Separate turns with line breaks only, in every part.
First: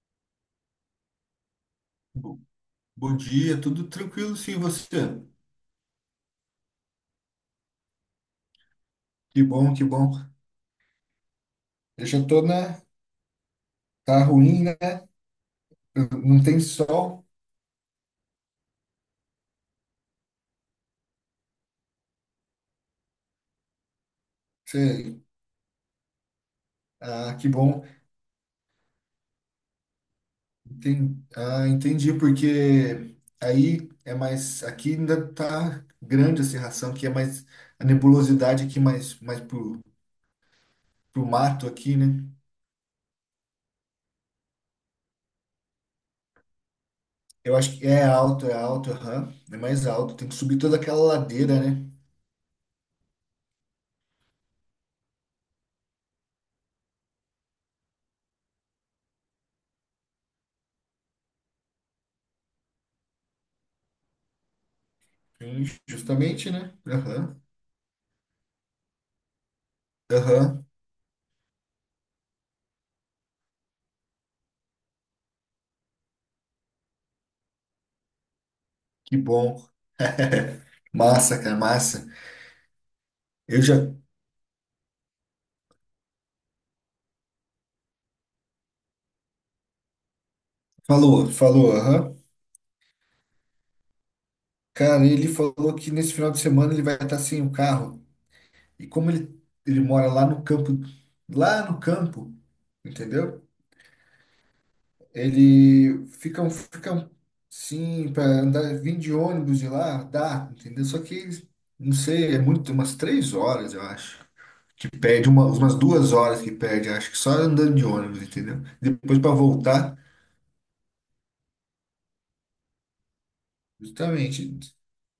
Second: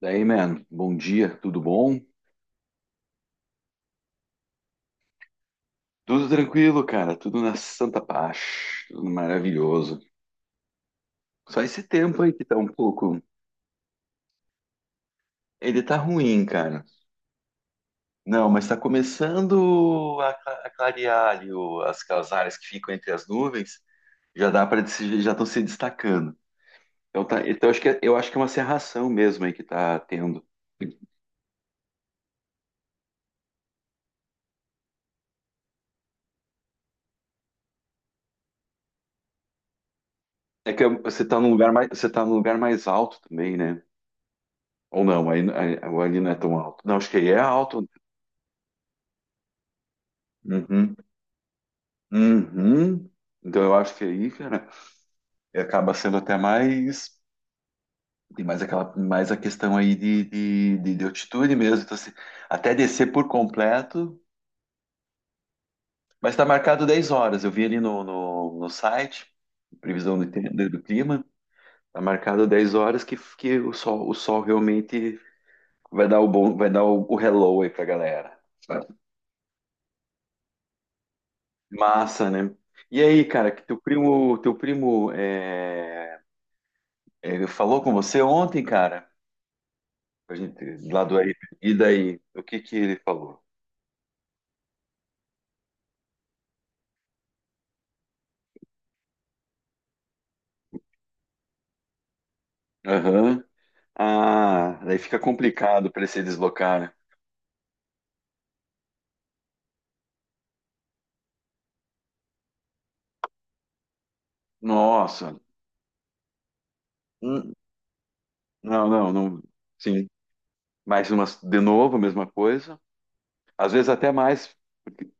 Daí, man, bom dia, tudo bom?
Bo- Bom dia, tudo tranquilo sim, você?
Tudo tranquilo, cara, tudo na santa paz, tudo
Que bom, que
maravilhoso.
bom.
Só esse
Eu
tempo
já
aí
tô
que tá um
na.
pouco.
Tá ruim, né?
Ele tá
Não
ruim,
tem
cara.
sol.
Não, mas tá começando a clarear ali aquelas áreas que ficam entre as nuvens, já dá para
Você.
já estão se destacando. Então,
Ah,
tá,
que
então acho
bom.
que eu acho que é uma cerração mesmo aí que tá tendo.
Ah, entendi, porque aí é mais. Aqui ainda tá grande a cerração, que é mais. A nebulosidade aqui mais, mais pro...
É que você
pro
tá num
mato
lugar mais,
aqui,
você
né?
tá num lugar mais alto também, né? Ou não, aí, ali não é tão alto. Não, acho que aí é
Eu acho que
alto,
é alto, aham. É mais alto. Tem que
né?
subir toda
Uhum.
aquela ladeira, né?
Uhum. Então eu acho que aí, cara, acaba sendo até mais. Tem mais aquela, mais a questão aí de altitude mesmo. Então, assim, até descer por completo,
Sim,
mas está
justamente, né?
marcado 10
Aham,
horas. Eu vi ali no site, previsão do tempo,
aham.
do clima, está marcado 10 horas que o sol realmente vai dar o bom, vai dar o hello aí pra galera, sabe?
Que bom. Massa, cara, massa.
Massa, né? E aí, cara,
Eu
que teu
já.
primo, teu primo falou com você ontem, cara? A gente lá do
Falou,
aí.
falou,
E
aham.
daí? O que que ele falou?
Cara, ele falou que nesse final de semana ele vai estar sem o carro. E como ele mora lá no campo, entendeu?
Aham. Ah, daí fica complicado para
Ele
ele se
fica,
deslocar, né?
sim, para andar, vir de ônibus e lá, dá, entendeu? Só que, não sei, é muito, umas 3 horas, eu acho. Que perde
Nossa.
uma, umas 2 horas que perde, acho que só
Hum.
andando de ônibus, entendeu?
Não, não,
Depois para
não.
voltar,
Sim. Mais umas, de novo, a mesma coisa. Às vezes até mais.
justamente.
Porque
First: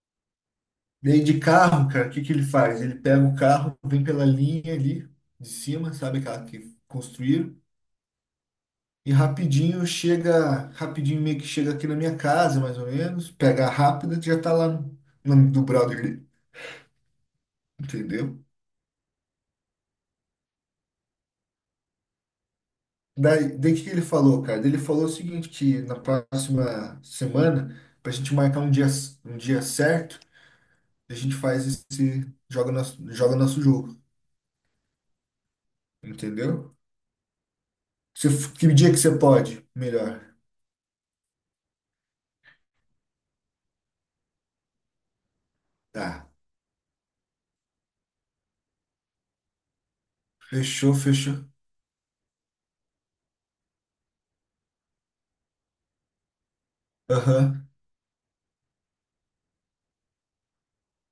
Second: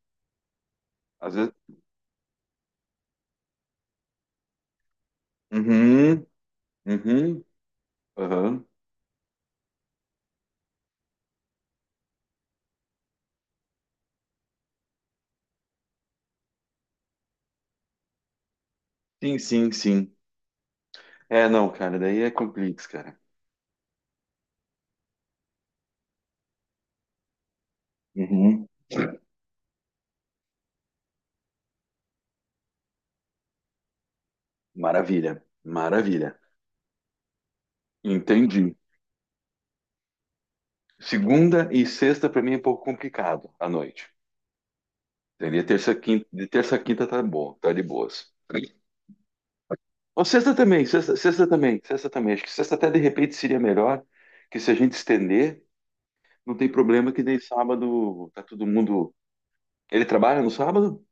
E aí
às
de
vezes.
carro, cara, o que que ele faz? Ele pega o carro, vem pela linha ali de cima, sabe
Uhum,
aquela que
uhum,
construíram,
aham.
e rapidinho chega, rapidinho meio que chega aqui na minha casa, mais ou menos, pega a rápida, já tá lá do brother dele, entendeu?
Sim, sim, sim. É, não, cara, daí é complexo, cara.
Daí o que que ele falou, cara? Daí ele falou o seguinte, que na próxima semana, pra gente marcar
Uhum.
um dia certo, a gente faz esse, joga nosso jogo,
Maravilha, maravilha.
entendeu? Se, que
Entendi.
dia que você pode? Melhor.
Segunda e sexta para mim é um pouco complicado à noite. Seria terça, quinta.
Tá.
De terça a quinta tá bom, tá de boas. Ou
Fechou,
sexta
fechou.
também, sexta também. Acho que sexta até de repente seria melhor, que se a gente estender, não tem problema que nem
Aham.
sábado tá todo mundo. Ele trabalha no sábado?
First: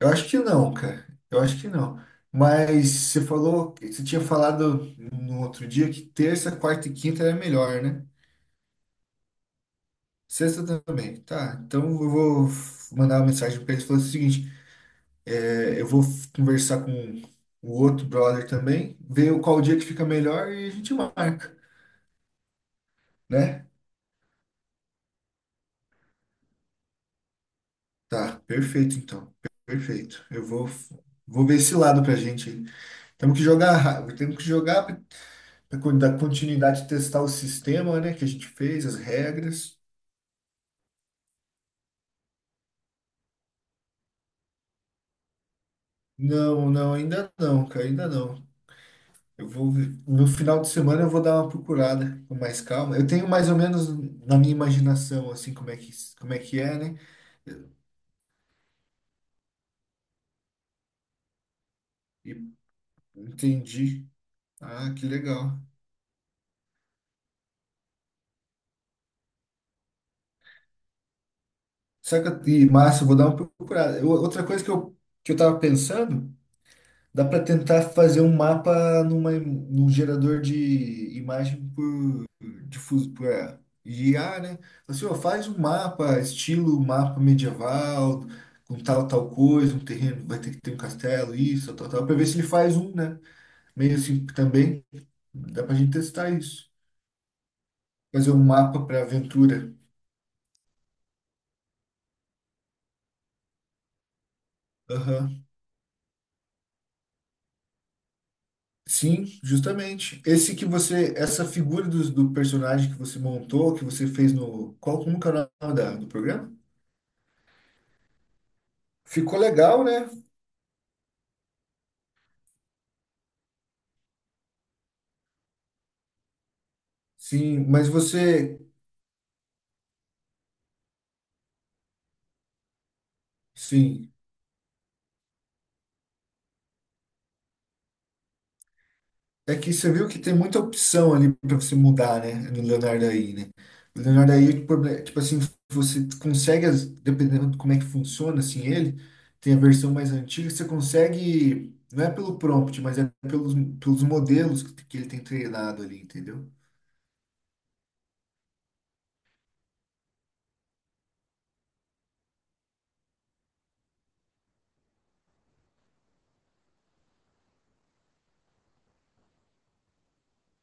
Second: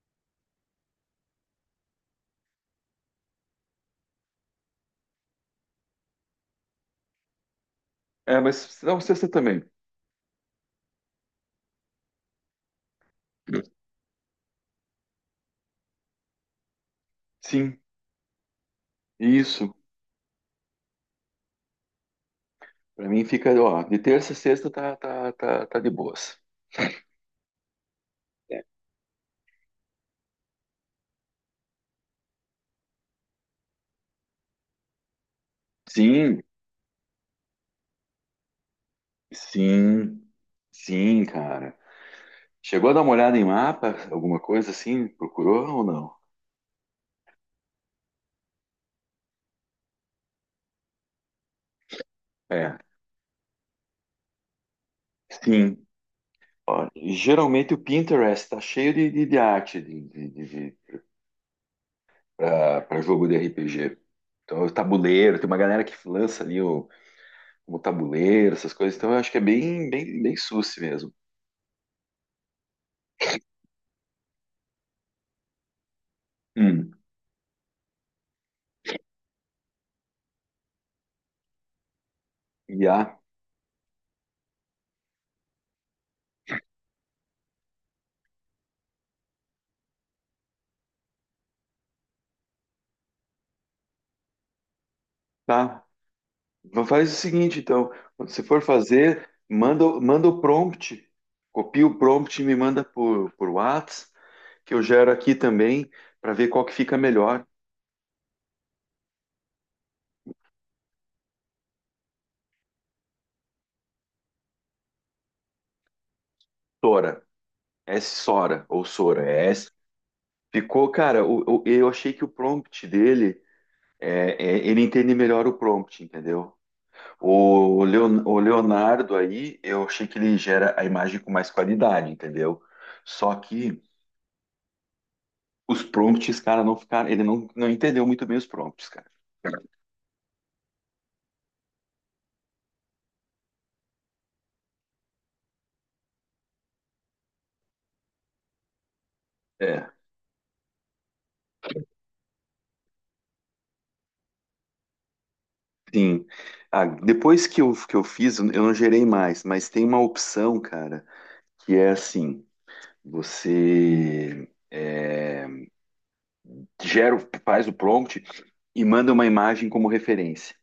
Eu acho que não, cara. Eu acho que não. Mas você falou, você tinha falado no outro dia que terça, quarta e quinta era melhor, né?
É, mas não, sexta também.
Sexta também. Tá, então eu vou mandar uma mensagem pra eles falando o seguinte: eu vou conversar com o
Sim,
outro brother também, ver qual
isso.
dia que fica melhor e a gente marca,
Pra mim fica,
né?
ó, de terça a sexta tá, tá, tá, tá de boas.
Tá,
É.
perfeito então. Perfeito. Eu vou ver esse lado pra gente. Temos que jogar, temos que jogar da
Sim,
continuidade de testar o sistema, né, que a gente fez, as regras.
sim, sim, cara. Chegou a dar uma olhada em mapa, alguma coisa assim? Procurou ou não?
Não, não, ainda não, cara, ainda não. Eu vou, no final de semana eu vou dar uma procurada com mais
É,
calma. Eu tenho mais ou menos na minha imaginação, assim, como é
sim.
que, como é que é,
Ó,
né?
geralmente o Pinterest tá cheio de arte de,
E
para jogo de RPG.
entendi.
Então, o
Ah, que
tabuleiro, tem uma
legal.
galera que lança ali o tabuleiro, essas coisas. Então, eu acho que é bem, bem, bem susse mesmo.
Saca, e massa, eu vou dar uma procurada. Outra coisa que eu, tava pensando,
Hum.
dá para tentar fazer um mapa num gerador de imagem
IA,
difuso para guiar, né? Assim, ó, faz um mapa, estilo mapa medieval, com tal, tal coisa, um terreno, vai ter que ter um castelo, isso, tal, tal, para ver se ele faz um, né? Meio assim também, dá pra
tá.
gente testar isso.
Faz o seguinte, então. Quando
Fazer um
você for
mapa para
fazer,
aventura.
manda, manda o prompt. Copia o prompt e me manda por Whats, que eu gero aqui
Aham.
também, para ver qual que fica melhor.
Sim, justamente. Esse que você, essa figura do personagem que você montou, que você fez no, qual, como que é o nome do programa?
Sora. Sora, ou Sora.
Ficou
É.
legal, né?
Ficou, cara, eu achei que o prompt dele é, ele entende melhor o prompt, entendeu?
Sim,
O,
mas
Leon- o
você,
Leonardo aí, eu achei que ele gera a imagem com mais qualidade, entendeu? Só que
sim,
os prompts, cara, não ficaram, ele não entendeu muito bem os prompts, cara.
é que você viu que tem muita opção ali para você mudar, né? No Leonardo aí, né? O Leonardo aí, o tipo assim, você consegue, dependendo de como é que funciona, assim, ele tem a
É,
versão mais antiga, você consegue, não é pelo prompt, mas é pelos modelos que ele tem treinado ali,
sim.
entendeu?
Ah, depois que eu fiz, eu não gerei mais, mas tem uma opção, cara, que é assim, você... é, gera, faz o prompt e manda uma imagem como referência.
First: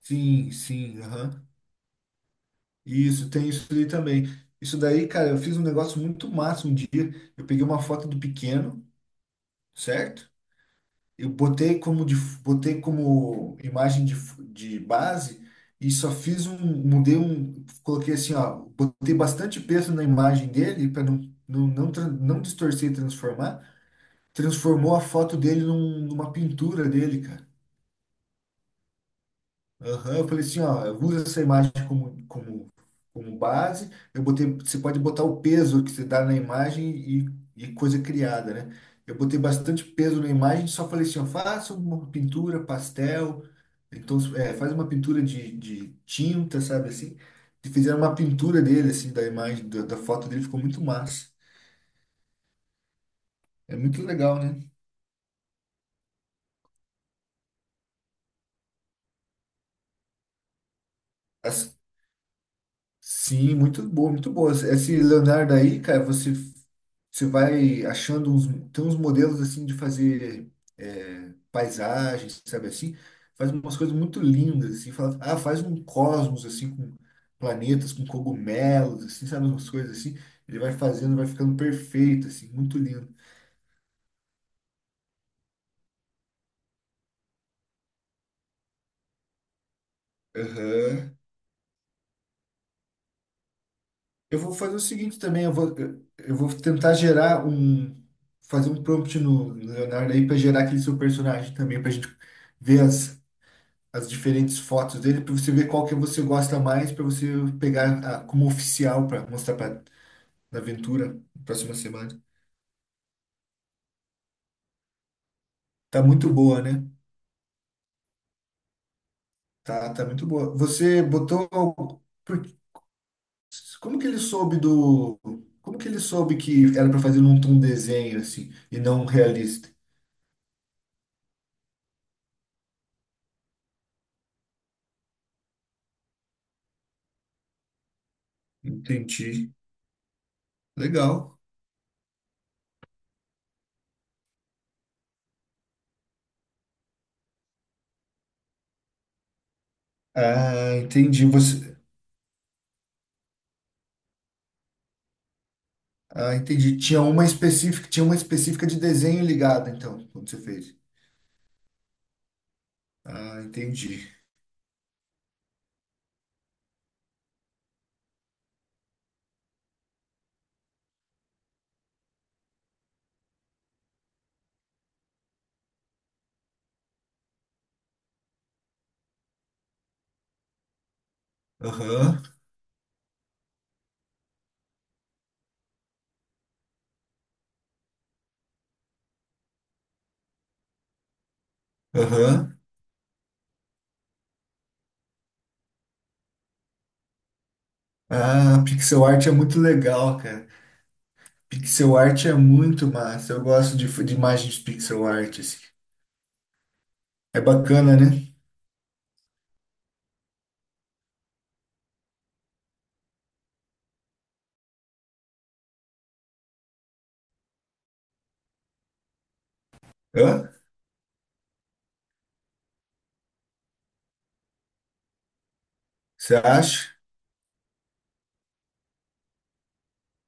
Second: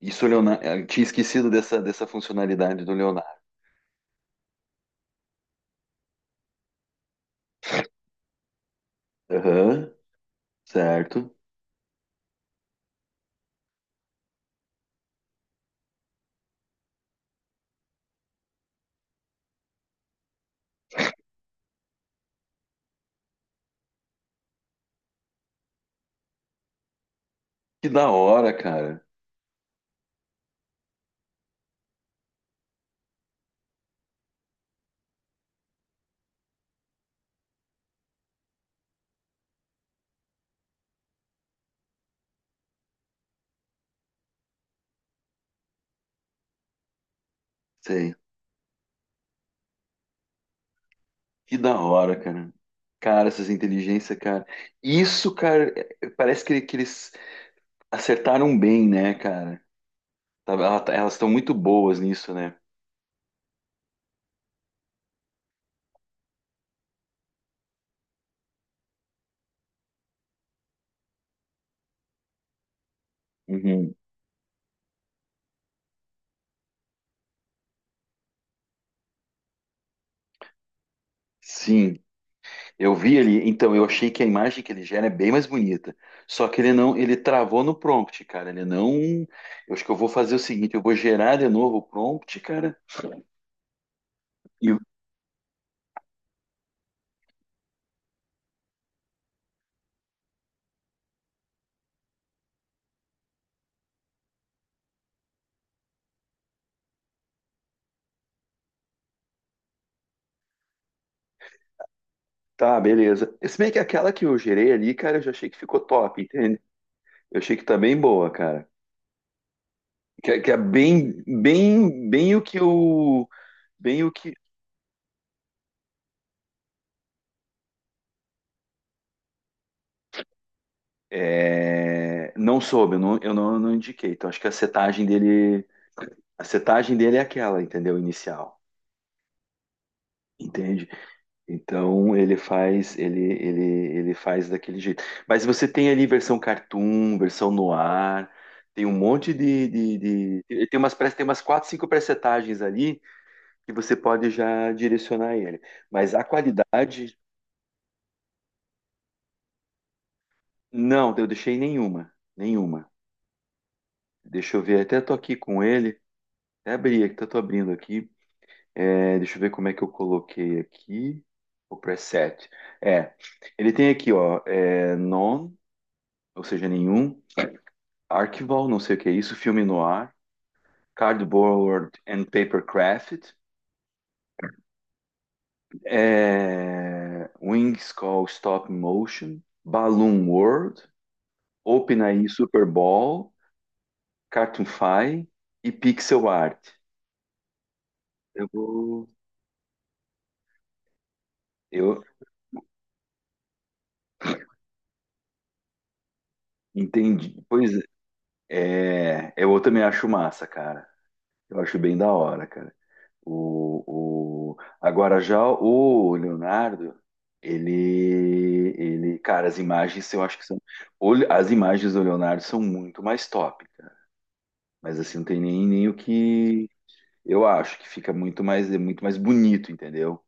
Isso,
Sim,
Leonardo, eu
sim,
tinha
aham.
esquecido dessa funcionalidade do
Isso,
Leonardo.
tem isso ali também. Isso daí, cara, eu fiz um negócio muito massa um dia. Eu peguei uma foto do pequeno,
Aham,
certo? Eu
certo.
botei como, botei como imagem de base e só fiz um, mudei um, coloquei assim, ó, botei bastante peso na imagem dele para não distorcer e transformar. Transformou a foto dele numa pintura dele, cara.
Que da hora, cara.
Aham, eu falei assim, ó, eu uso essa imagem como base. Eu botei, você pode botar o peso que você dá na imagem e coisa criada, né? Eu botei bastante peso na imagem, só falei assim, ó, faça uma pintura, pastel, então, faz uma pintura de tinta, sabe assim? E fizeram
Sei.
uma pintura dele, assim, da imagem, da foto dele, ficou muito massa.
Que da hora, cara. Cara, essas
É muito
inteligências,
legal,
cara.
né?
Isso, cara, é- parece que eles acertaram bem, né, cara? Elas estão muito
As-
boas nisso, né?
sim, muito boa, muito boa. Esse Leonardo aí, cara, você vai achando uns, tem uns modelos, assim, de fazer paisagens, sabe assim? Faz umas
Uhum.
coisas muito lindas, assim. Fala, ah, faz um cosmos, assim, com planetas, com cogumelos, assim, sabe? Umas coisas assim. Ele vai fazendo, vai ficando
Sim.
perfeito, assim, muito
Eu
lindo.
vi ele, então eu achei que a imagem que ele gera é bem mais bonita. Só que ele não, ele travou no prompt, cara. Ele não. Eu acho que eu vou fazer o seguinte, eu vou
Aham.
gerar de novo o prompt, cara.
Eu vou
E
fazer o seguinte também, eu vou tentar gerar um, fazer um prompt no Leonardo aí para gerar aquele seu personagem também, para gente ver as diferentes fotos dele, para você ver qual que você gosta mais, para você pegar como oficial para mostrar para na aventura na próxima semana.
tá, beleza. Se bem que aquela que eu gerei ali, cara, eu já achei que ficou
Tá
top,
muito
entende?
boa, né?
Eu achei que tá bem boa, cara.
Tá, tá muito
Que
boa.
é
Você
bem,
botou,
bem, bem o
por-
que eu,
como
bem
que
o
ele
que
soube do, como que ele soube que era para fazer um, desenho assim e não realista?
é, não soube, eu não, eu não indiquei. Então acho que a setagem dele é aquela, entendeu? Inicial,
Entendi.
entende?
Legal.
Então ele faz ele faz daquele jeito. Mas você tem ali versão cartoon, versão noir, tem um monte ele
Ah,
tem tem
entendi.
umas quatro,
Você,
cinco presetagens ali que você pode já direcionar ele. Mas a
ah, entendi.
qualidade,
Tinha uma específica de desenho ligada, então, quando você fez.
não, eu deixei nenhuma, nenhuma.
Ah, entendi.
Deixa eu ver, até tô aqui com ele, até abri, até tô abrindo aqui. É, deixa eu ver como é que eu coloquei aqui o preset. É, ele tem aqui, ó, é, none, ou seja, nenhum. Archival, não sei o que é isso, filme no ar, Cardboard
Aham,
and Paper Craft, é, Wings Call Stop Motion, Balloon World, OpenAI
aham.
Super Bowl, Cartoonfy e Pixel Art. Eu
Ah, pixel
vou,
art é muito legal, cara. Pixel
eu
art é muito massa. Eu gosto de imagens pixel art, assim.
entendi.
É
Pois
bacana, né?
é, é, eu também acho massa, cara. Eu acho bem da hora, cara. O... Agora já o Leonardo, cara, as imagens eu acho que
Hã?
são. As imagens do Leonardo são muito mais top, cara. Mas assim, não tem nem, nem o
Você
que.
acha?
Eu acho que fica muito mais, é muito mais bonito, entendeu?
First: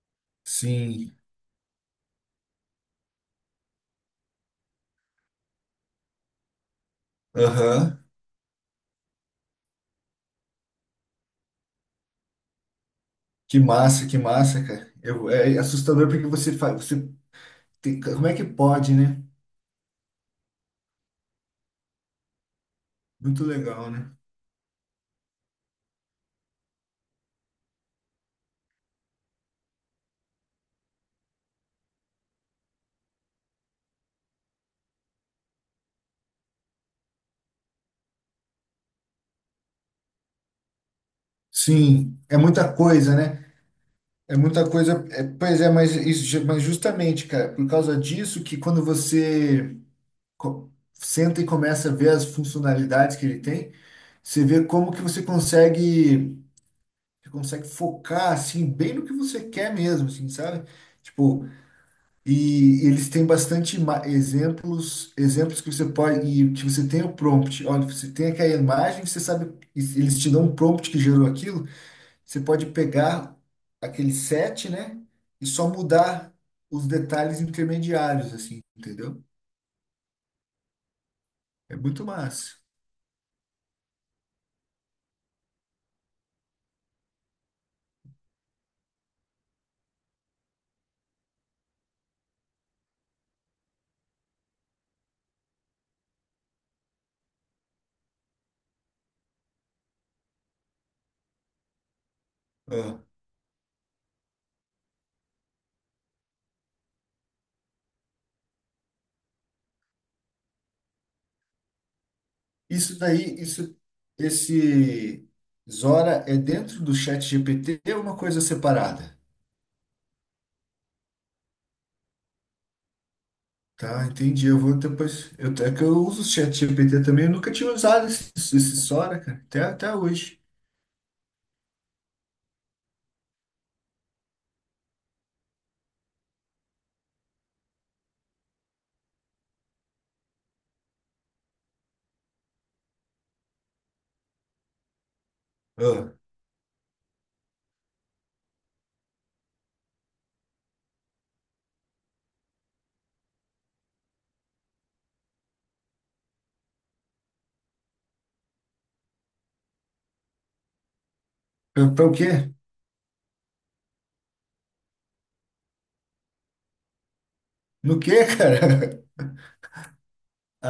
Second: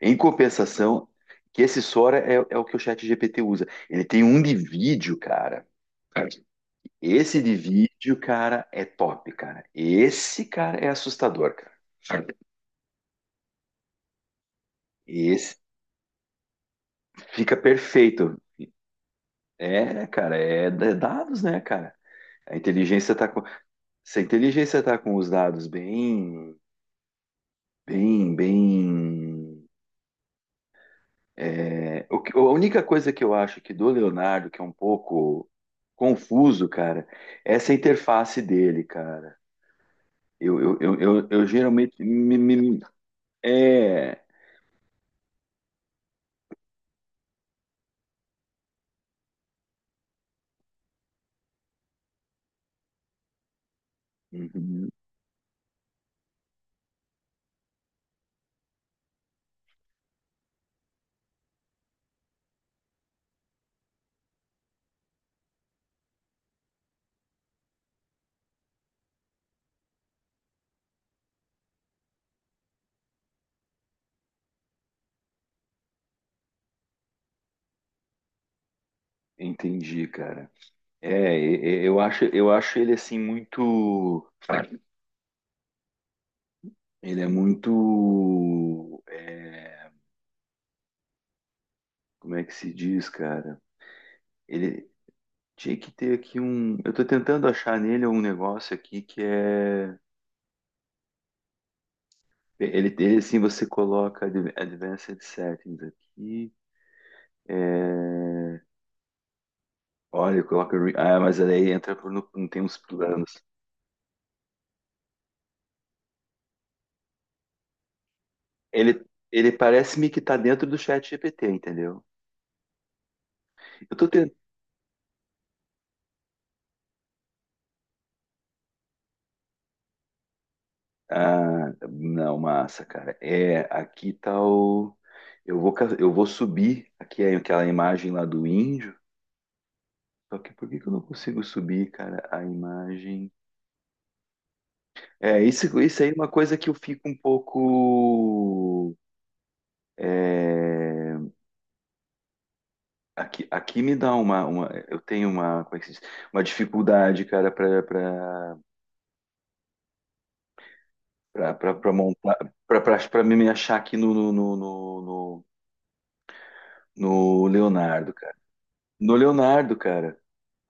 Em compensação,
Sim.
que esse Sora é, é o que o chat GPT usa. Ele tem um de vídeo, cara. Esse de
Aham.
vídeo, cara, é top, cara. Esse, cara, é assustador, cara.
Que massa, cara. Eu,
Esse
é assustador porque você faz. Você
fica
como é
perfeito.
que pode, né?
É, cara, é d- dados, né, cara? A inteligência tá com,
Muito legal, né?
se a inteligência tá com os dados bem, bem, bem. É, o que- a única coisa que eu acho que do Leonardo, que é um pouco confuso, cara, é essa interface dele, cara. Eu geralmente
Sim, é muita coisa, né?
é.
É muita coisa. Pois é, mas, isso, justamente, cara, por causa disso que quando você senta e começa a ver as funcionalidades que ele tem, você vê
Uhum,
como que você consegue, você consegue focar assim bem no que você quer mesmo, assim, sabe? Tipo, e eles têm bastante exemplos que você pode e que você tem o prompt. Olha, você tem aquela imagem, você sabe, e eles te dão um prompt que gerou aquilo. Você pode pegar aquele set, né? E só mudar os detalhes intermediários, assim, entendeu?
entendi, cara. É,
É
e- e- eu
muito
acho, eu
massa.
acho ele assim muito. Ele é muito, é, como é que se diz, cara? Ele tinha que ter aqui um. Eu tô tentando achar nele um negócio aqui que é. Ele
Ah,
tem assim, você coloca Advanced Settings aqui. É, olha, coloca. Ah, mas aí entra por no... não tem uns
isso daí,
planos.
isso, esse Zora é dentro do chat GPT ou uma coisa
Ele,
separada?
ele parece-me que tá dentro do chat GPT, entendeu? Eu
Tá,
tô te-
entendi. Eu vou depois. Eu, é que eu uso o chat GPT também. Eu nunca tinha usado esse Sora, cara. Até hoje.
Ah, não, massa, cara. É, aqui tá o. Eu vou, eu vou subir aqui é aquela imagem lá do índio. Só que por que que eu não consigo subir, cara, a imagem? É, isso aí é
Ah,
uma coisa que eu fico um pouco. É, aqui, aqui me dá uma, uma. Eu tenho uma, como é que se diz? Uma dificuldade, cara, pra, pra, pra, pra,
pra,
pra
pra o
montar.
quê?
Pra me achar aqui no
No
Leonardo,
quê,
cara.
cara?
No Leonardo, cara.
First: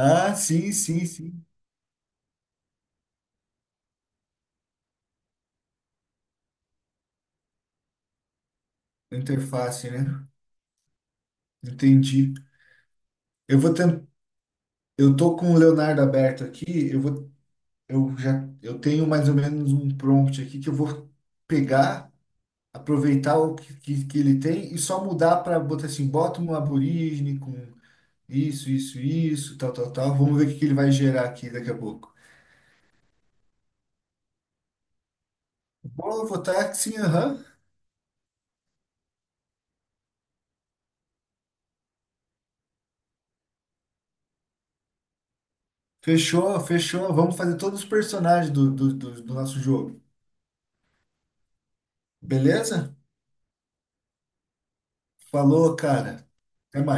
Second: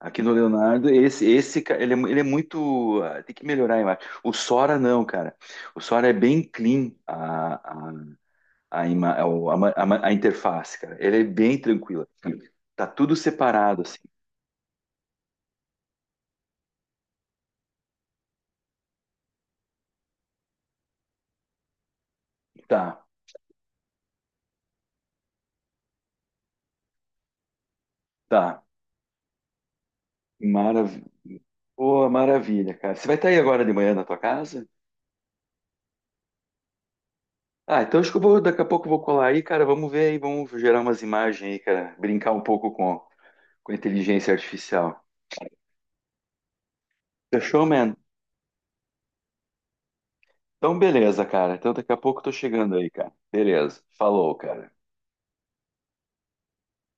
Aqui no
sim,
Leonardo,
sim, sim.
ele, é, ele é muito. Ah, tem que melhorar a imagem. O Sora, não, cara. O Sora é bem clean a, ima- a, o- a ma- a
Interface,
ma-
né?
a interface, cara. Ele é bem tranquila.
Entendi.
Tá tudo
Eu vou
separado, assim.
Eu tô com o Leonardo aberto aqui. Eu vou, eu já, eu tenho mais ou menos um prompt aqui que eu vou pegar,
Tá,
aproveitar o que, que ele tem e só mudar para botar assim, bota um aborígene com
tá.
isso, isso, isso, tal, tal, tal. Vamos ver o que que ele vai
Maravilha.
gerar aqui daqui a
Pô,
pouco.
maravilha, cara. Você vai estar aí agora de manhã na tua casa?
Vou votar que sim, aham.
Ah, então acho que eu vou, daqui a pouco eu vou colar aí, cara. Vamos ver aí, vamos gerar umas imagens aí, cara. Brincar um pouco com a inteligência artificial.
Fechou, fechou. Vamos fazer
Fechou,
todos os
man?
personagens do nosso jogo.
Então, beleza, cara. Então, daqui a pouco eu tô chegando aí,
Beleza?
cara. Beleza. Falou, cara.
Falou, cara. Até mais.